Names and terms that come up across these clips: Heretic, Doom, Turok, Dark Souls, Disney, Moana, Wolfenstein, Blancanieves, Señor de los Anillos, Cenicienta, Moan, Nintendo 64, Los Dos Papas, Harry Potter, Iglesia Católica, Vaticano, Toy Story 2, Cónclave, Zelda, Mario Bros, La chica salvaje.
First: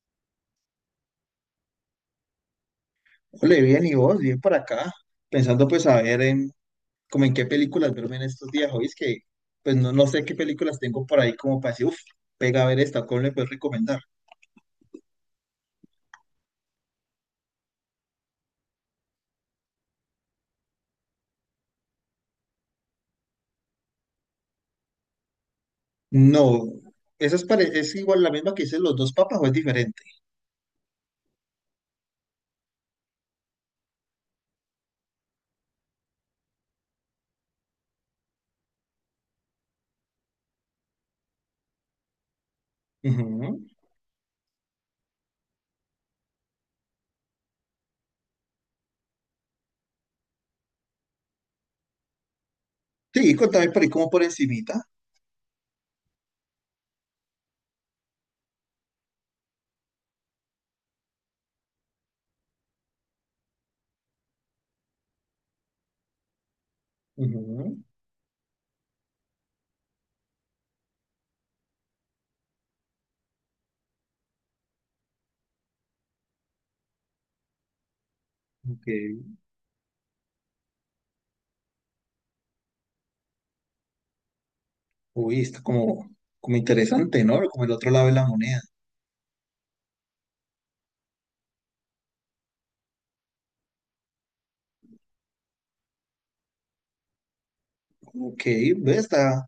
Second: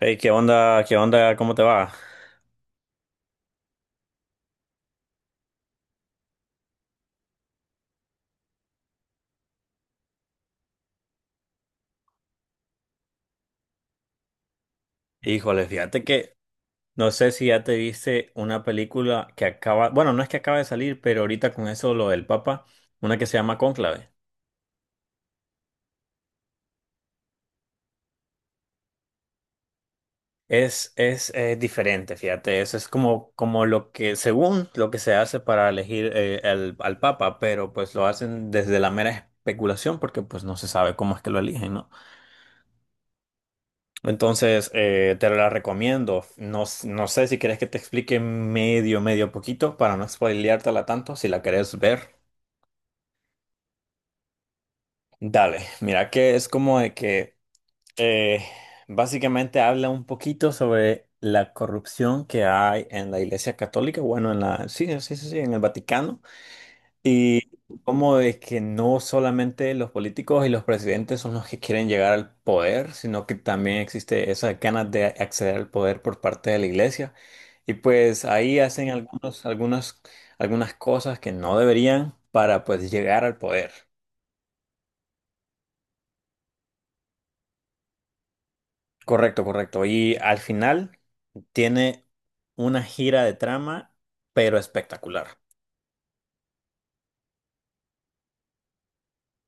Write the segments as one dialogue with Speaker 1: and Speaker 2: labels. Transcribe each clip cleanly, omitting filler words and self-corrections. Speaker 1: Hey, ¿qué onda? ¿Qué onda? ¿Cómo te va?
Speaker 2: Ole, bien, y vos, bien por acá, pensando pues a ver, en como en qué películas verme en estos días, hoy es que pues no sé qué películas tengo por ahí como para decir, uff, pega a ver esta, ¿cómo le puedes recomendar?
Speaker 1: Híjole, fíjate que no sé si ya te viste una película que acaba, bueno, no es que acaba de salir, pero ahorita con eso lo del Papa, una que se llama Cónclave.
Speaker 2: No, esa es, es igual la misma que hice Los Dos Papas, o es diferente.
Speaker 1: Es diferente, fíjate, eso es como, como lo que, según lo que se hace para elegir al al Papa, pero pues lo hacen desde la mera especulación porque pues no se sabe cómo es que lo eligen, ¿no?
Speaker 2: Ujú.
Speaker 1: Entonces, te la recomiendo. No, no sé si quieres que te explique medio poquito para no spoileártela tanto. Si la querés ver,
Speaker 2: Sí, contame por ahí como por encimita.
Speaker 1: dale. Mira que es como de que eh, básicamente habla un poquito sobre la corrupción que hay en la Iglesia Católica. Bueno, en la, sí, sí, sí, sí, en el Vaticano. Y
Speaker 2: Ujú,
Speaker 1: cómo es que no solamente los políticos y los presidentes son los que quieren llegar al poder, sino que también existe esa ganas de acceder al poder por parte de la iglesia. Y pues ahí hacen
Speaker 2: ok.
Speaker 1: algunas, algunas cosas que no deberían para pues llegar al poder.
Speaker 2: Uy, está como, como interesante, ¿no? Como el otro lado de la moneda.
Speaker 1: Correcto, correcto. Y al final tiene una gira de trama, pero espectacular.
Speaker 2: Ok, ve, está,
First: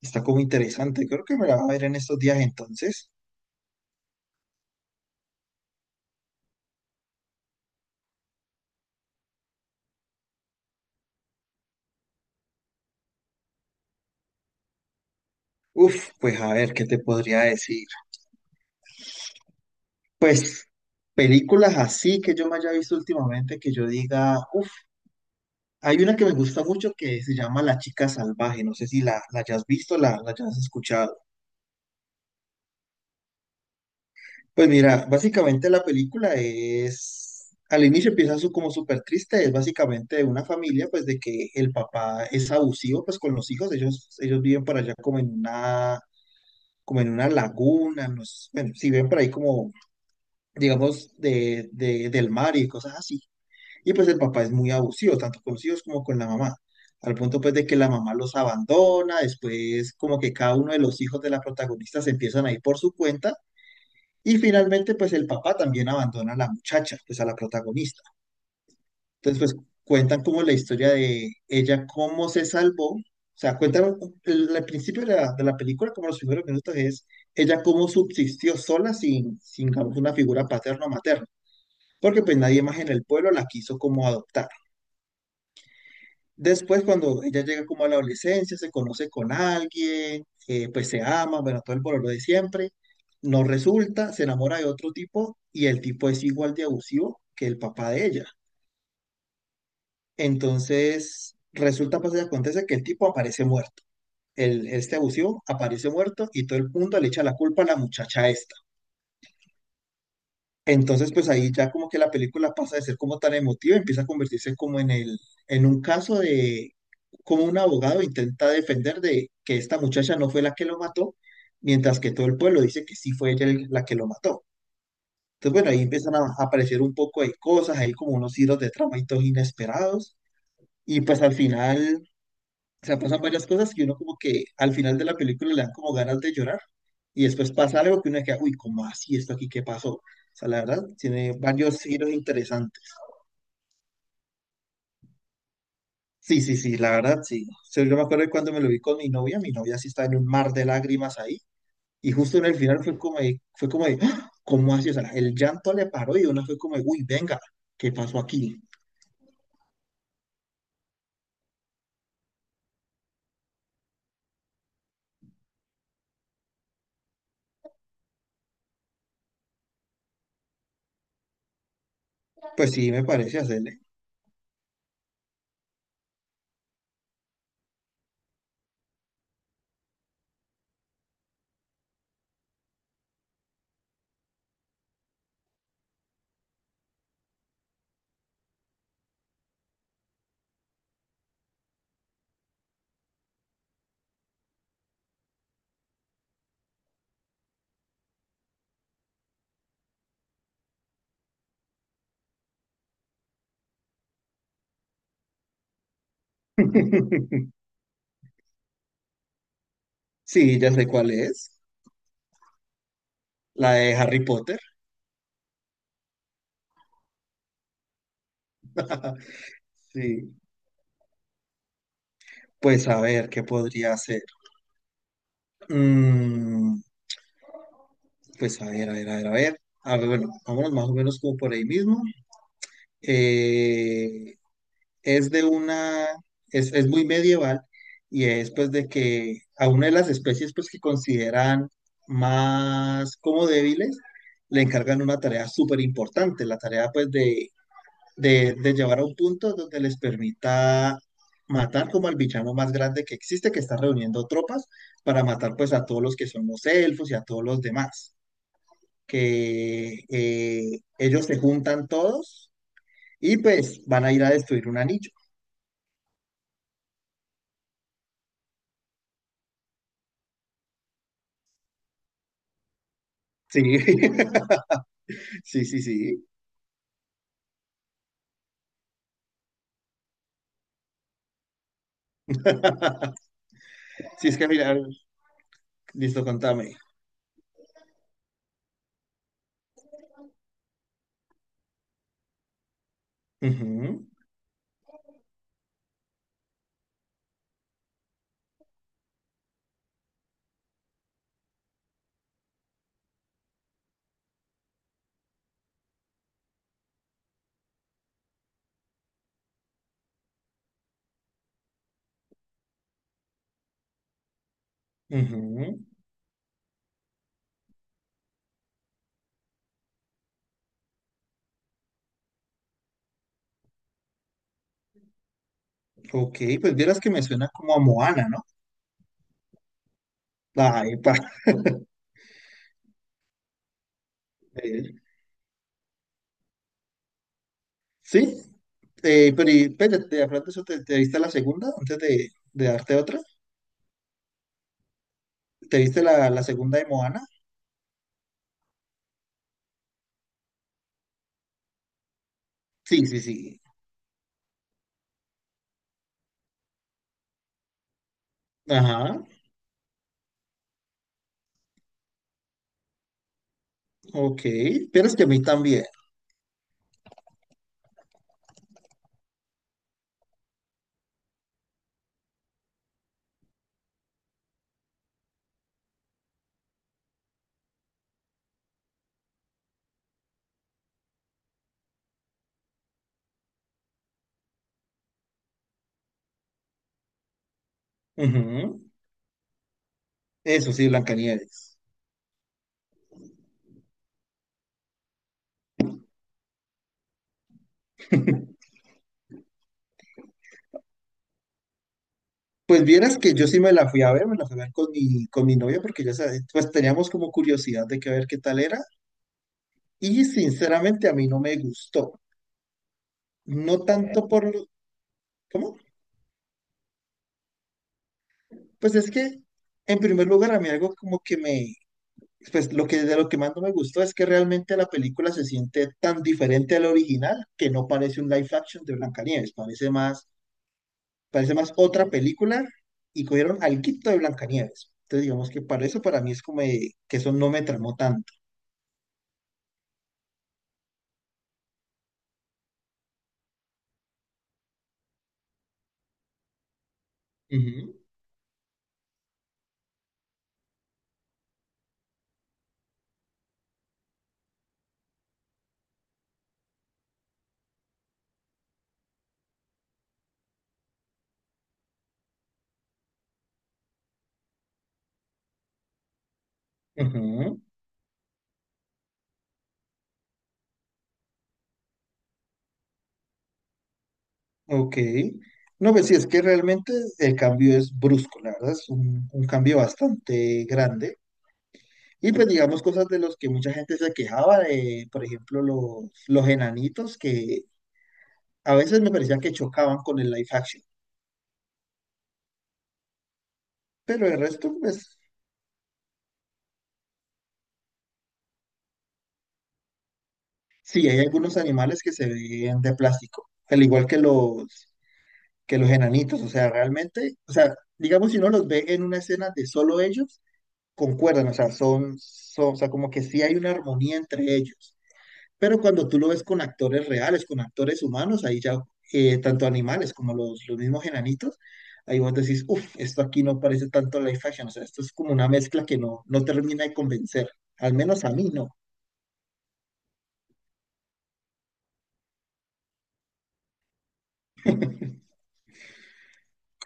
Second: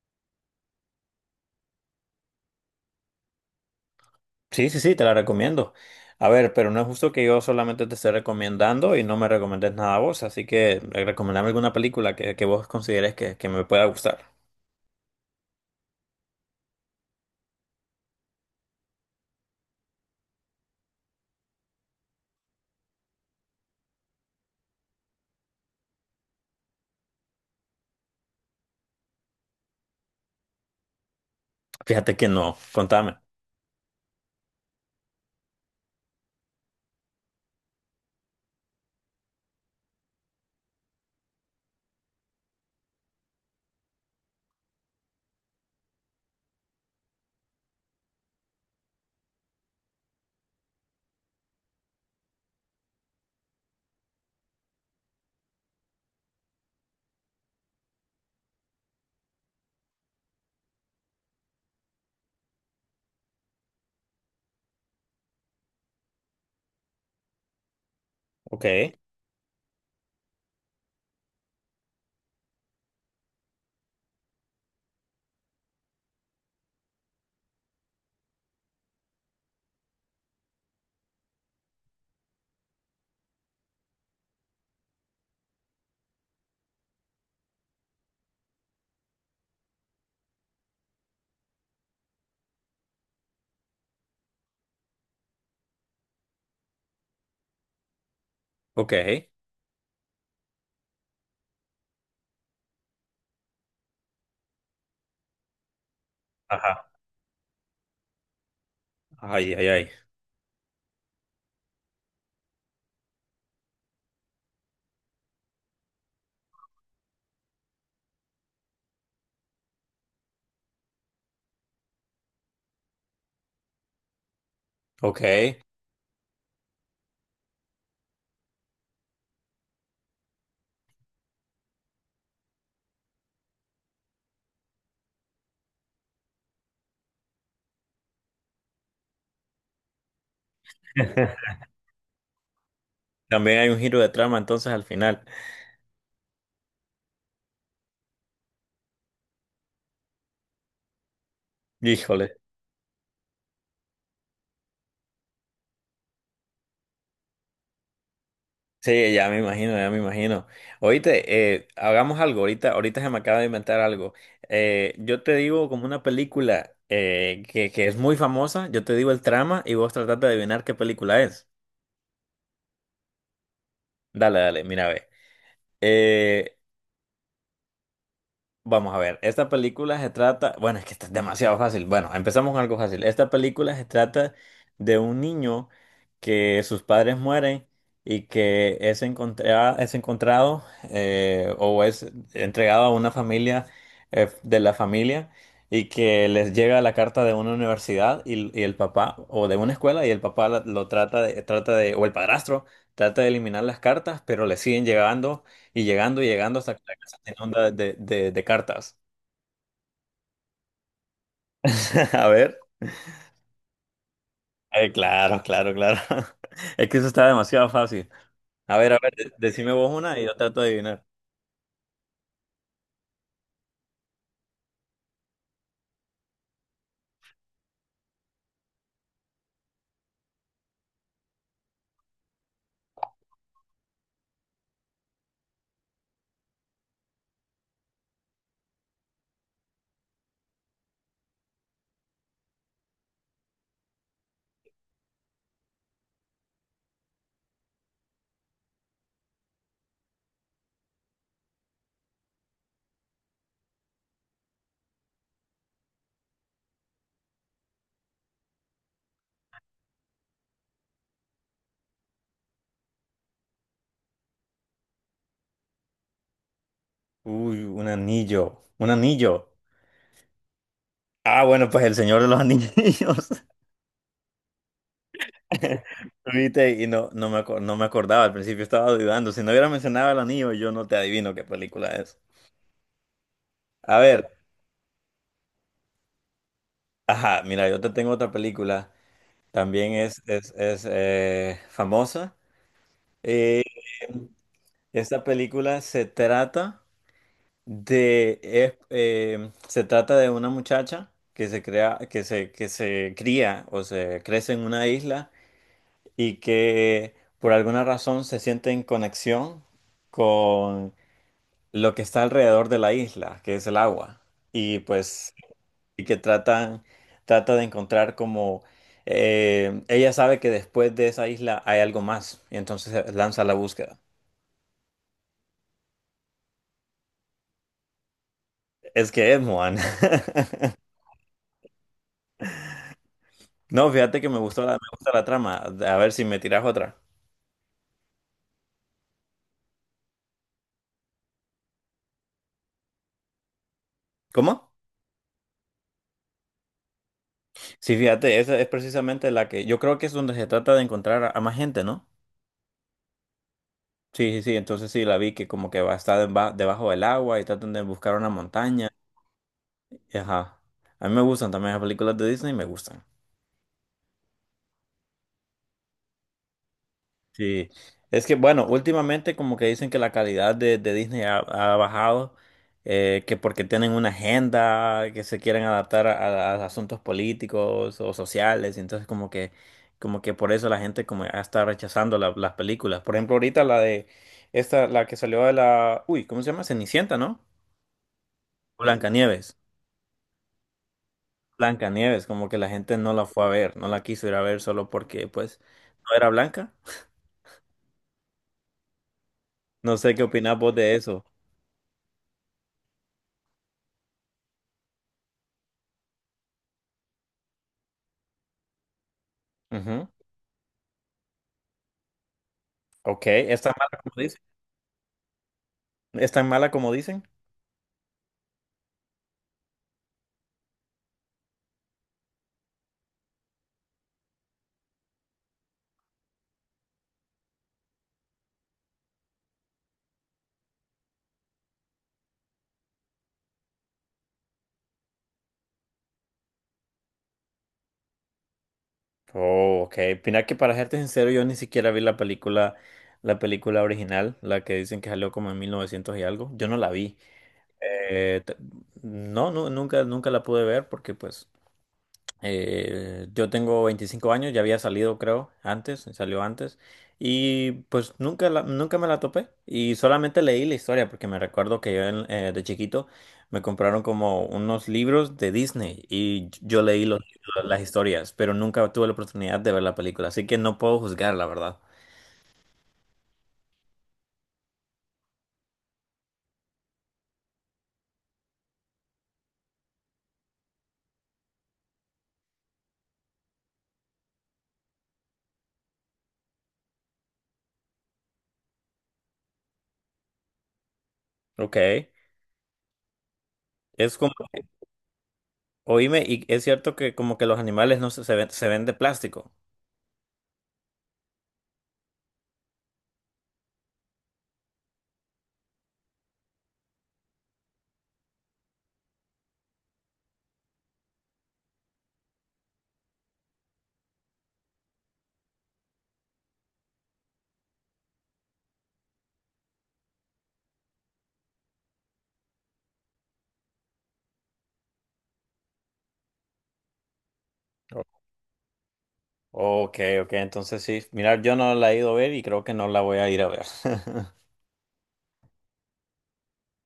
Speaker 2: está como interesante. Creo que me la va a ver en estos días entonces.
Speaker 1: Sí, sí, sí, te la recomiendo. A ver, pero no es justo que yo solamente te esté recomendando y no me recomiendes nada a vos, así que recomendame alguna película que vos consideres que me pueda gustar.
Speaker 2: Uf, pues a ver, ¿qué te podría decir? Pues películas así que yo me haya visto últimamente, que yo diga, uff, hay una que me gusta mucho que se llama La Chica Salvaje, no sé si la hayas visto, la hayas escuchado.
Speaker 1: Fíjate que no, contame.
Speaker 2: Pues mira, básicamente la película es, al inicio empieza su, como súper triste, es básicamente de una familia, pues de que el papá es abusivo, pues con los hijos, ellos viven por allá como en una laguna, no sé, bueno, si ven por ahí como, digamos, del mar y cosas así. Y pues el papá es muy abusivo, tanto con los hijos como con la mamá, al punto pues de que la mamá los abandona, después como que cada uno de los hijos de la protagonista se empiezan a ir por su cuenta, y finalmente pues el papá también abandona a la muchacha, pues a la protagonista.
Speaker 1: Ok,
Speaker 2: Entonces pues cuentan como la historia de ella, cómo se salvó, o sea, cuentan el principio de la película, como los primeros minutos es ella cómo subsistió sola sin digamos, una figura paterna o materna, porque pues nadie más en el pueblo la quiso como adoptar. Después, cuando ella llega como a la adolescencia, se conoce con alguien, pues se ama, bueno, todo el bololo de siempre, no resulta, se enamora de otro tipo y el tipo es igual de abusivo que el papá de ella.
Speaker 1: ok.
Speaker 2: Entonces, resulta, pues, y acontece que el tipo aparece muerto. El, este abusivo aparece muerto y todo el
Speaker 1: Ajá.
Speaker 2: mundo le echa la culpa a la muchacha esta.
Speaker 1: Ay, ay, ay.
Speaker 2: Entonces, pues ahí ya como que la película pasa de ser como tan emotiva, empieza a convertirse como en en un caso de como un abogado intenta defender de que esta muchacha no fue la que lo mató, mientras que todo el pueblo dice que sí fue ella la que lo mató. Entonces,
Speaker 1: Ok.
Speaker 2: bueno, ahí empiezan a aparecer un poco de cosas, hay como unos hilos de trama y todos inesperados, y pues al final, o sea, pasan varias cosas y uno como que al final de la película le dan como ganas de llorar, y después pasa algo que uno queda, uy, ¿cómo así esto aquí? ¿Qué pasó? O sea, la verdad, tiene varios giros interesantes.
Speaker 1: También hay un giro de trama entonces al final.
Speaker 2: Sí, sí, sí, la verdad, sí. O sea, yo me acuerdo de cuando me lo vi con mi novia sí estaba en un mar de lágrimas ahí, y
Speaker 1: Híjole.
Speaker 2: justo en el final fue como de, ¡ah! ¿Cómo así? O sea, el llanto le paró y uno fue como de, uy, venga, ¿qué pasó aquí?
Speaker 1: Sí, ya me imagino, ya me imagino. Oíste, hagamos algo, ahorita, ahorita se me acaba de inventar algo. Yo te digo como una película que es muy famosa, yo te digo el trama y vos tratás de adivinar qué película es.
Speaker 2: Pues sí, me parece hacerle.
Speaker 1: Dale, dale, mira, ve. Eh, Vamos a ver, esta película se trata, bueno, es que está demasiado fácil. Bueno, empezamos con algo fácil. Esta película se trata de un niño que sus padres mueren y que es encontrado o es entregado a una familia de la familia y que les llega la carta de una universidad y el papá, o de una escuela y el papá lo trata de, o el padrastro trata de eliminar las cartas, pero le siguen llegando y llegando y llegando hasta que la casa se onda de cartas.
Speaker 2: Sí, ya sé cuál es,
Speaker 1: A ver.
Speaker 2: la de Harry Potter.
Speaker 1: Claro, claro, claro. Es que eso está demasiado fácil. A ver, decime vos una y
Speaker 2: Sí.
Speaker 1: yo trato de adivinar.
Speaker 2: Pues a ver, ¿qué podría hacer? Mm, pues a ver, a ver, a ver, a ver. A ver, bueno, vámonos más o menos como por ahí mismo. Eh, es de una, es muy medieval y es pues de que a una de las especies pues que consideran más como débiles le encargan una tarea súper importante, la tarea pues de de llevar a un punto donde les permita matar como al villano más grande que existe, que está reuniendo tropas para matar pues a todos los que son los elfos y a todos los demás. Que ellos se juntan todos y pues van a ir a destruir un anillo.
Speaker 1: Uy, un anillo. Un anillo. Ah, bueno, pues el Señor de los Anillos.
Speaker 2: Sí, sí, sí, sí.
Speaker 1: Viste, y no, no me acordaba, al principio estaba dudando. Si no hubiera mencionado el anillo, yo no te adivino qué película es. A ver,
Speaker 2: Sí, es que mira, listo, contame.
Speaker 1: ajá, mira, yo te tengo otra película. También es famosa.
Speaker 2: Ujú,
Speaker 1: Esta película se trata se trata de una muchacha que se crea, que se cría o se crece en una isla y que por alguna razón se siente en conexión con lo que está alrededor de la isla, que es el agua. Y pues,
Speaker 2: ujú.
Speaker 1: y trata de encontrar como ella sabe que después de esa isla hay algo más, y entonces lanza la búsqueda.
Speaker 2: Ok, pues vieras que me suena como a Moana, ¿no?
Speaker 1: Es que es, Moan.
Speaker 2: Ay,
Speaker 1: No, fíjate que me
Speaker 2: eh,
Speaker 1: gusta la trama. A ver si me tiras otra.
Speaker 2: sí. Pero y, espérate, hablando de eso, ¿te, te viste la segunda antes de darte otra?
Speaker 1: ¿Cómo?
Speaker 2: ¿Te viste la segunda de Moana?
Speaker 1: Sí, fíjate, esa es precisamente la que yo creo que es donde se trata de encontrar a más gente, ¿no?
Speaker 2: Sí, sí, sí.
Speaker 1: Sí, sí, sí, entonces sí, la vi que como que va a estar debajo del agua y tratan de buscar una montaña.
Speaker 2: Ajá,
Speaker 1: Ajá. A mí me gustan también las películas de Disney, me gustan.
Speaker 2: ok. Pero es que a mí también.
Speaker 1: Sí, es que bueno, últimamente como que dicen que la calidad de Disney ha, ha bajado, que porque tienen una agenda, que se quieren adaptar a asuntos políticos o sociales, y entonces como que por eso la gente como ya está rechazando las películas. Por ejemplo, ahorita la de esta, la que salió de la, uy, ¿cómo se llama? Cenicienta, ¿no?
Speaker 2: Ujú.
Speaker 1: Blancanieves.
Speaker 2: Eso sí, Blancanieves.
Speaker 1: Blancanieves, como que la gente no la fue a ver, no la quiso ir a ver solo porque pues no era blanca. No sé qué opinás vos de eso.
Speaker 2: Pues vieras que yo sí me la fui a ver, me la fui a ver con mi novia porque ya sabes, pues teníamos como curiosidad de que ver qué tal era. Y sinceramente a mí no me gustó.
Speaker 1: Ok, ¿es tan
Speaker 2: No. Ok.
Speaker 1: mala como
Speaker 2: Tanto
Speaker 1: dicen?
Speaker 2: por lo... ¿Cómo?
Speaker 1: ¿Es tan mala como dicen?
Speaker 2: Pues es que, en primer lugar, a mí algo como que me... Pues lo que de lo que más no me gustó es que realmente la película se siente tan diferente al original que no parece un live action de Blancanieves, parece más otra película, y cogieron al quito de Blancanieves. Entonces digamos que para eso para mí es como de- que eso no me tramó tanto.
Speaker 1: Oh, ok. Mira que para serte sincero, yo ni siquiera vi la película original, la que dicen que salió como en 1900 y algo. Yo no la vi.
Speaker 2: Ujú,
Speaker 1: Eh, t- no, no, nunca, nunca la pude ver porque pues yo tengo 25 años, ya había salido creo antes, salió antes y pues nunca, nunca me la topé y solamente leí la historia porque me recuerdo que yo de chiquito me compraron como unos libros de Disney y yo leí
Speaker 2: ujú.
Speaker 1: las historias, pero nunca tuve la oportunidad de ver la película, así que no puedo juzgar la verdad.
Speaker 2: Ok. No, pues sí, es que realmente el cambio es brusco, la verdad, es un cambio bastante grande. Y pues digamos cosas de los que mucha gente se quejaba, de, por ejemplo, los enanitos que a veces me parecía que chocaban con el live action,
Speaker 1: Ok, es
Speaker 2: pero
Speaker 1: como,
Speaker 2: el resto, pues
Speaker 1: oíme, y es cierto que como que los animales no se, se ven de plástico.
Speaker 2: sí, hay algunos animales que se ven de plástico, al igual que los enanitos, o sea, realmente, o sea, digamos si uno los ve en una escena de solo ellos, concuerdan, o sea, son, o sea, como que sí hay una armonía entre ellos. Pero cuando tú lo ves con actores reales, con actores humanos, ahí ya, tanto animales como los mismos enanitos, ahí vos decís, uff, esto aquí no parece tanto live action, o sea, esto es como una mezcla que no termina de convencer, al menos a mí no.
Speaker 1: Ok, ok, entonces sí. Mira, yo no la he ido a ver y creo que no la voy a ir a ver.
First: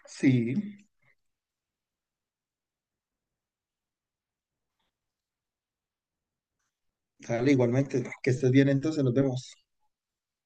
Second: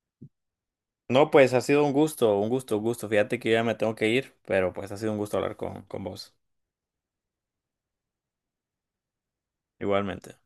Speaker 2: Sí,
Speaker 1: No, pues ha sido un gusto, un gusto, un gusto. Fíjate que yo ya me tengo que ir, pero pues ha sido un gusto hablar con vos.
Speaker 2: sale igualmente, que estés bien, entonces nos vemos.
Speaker 1: Igualmente.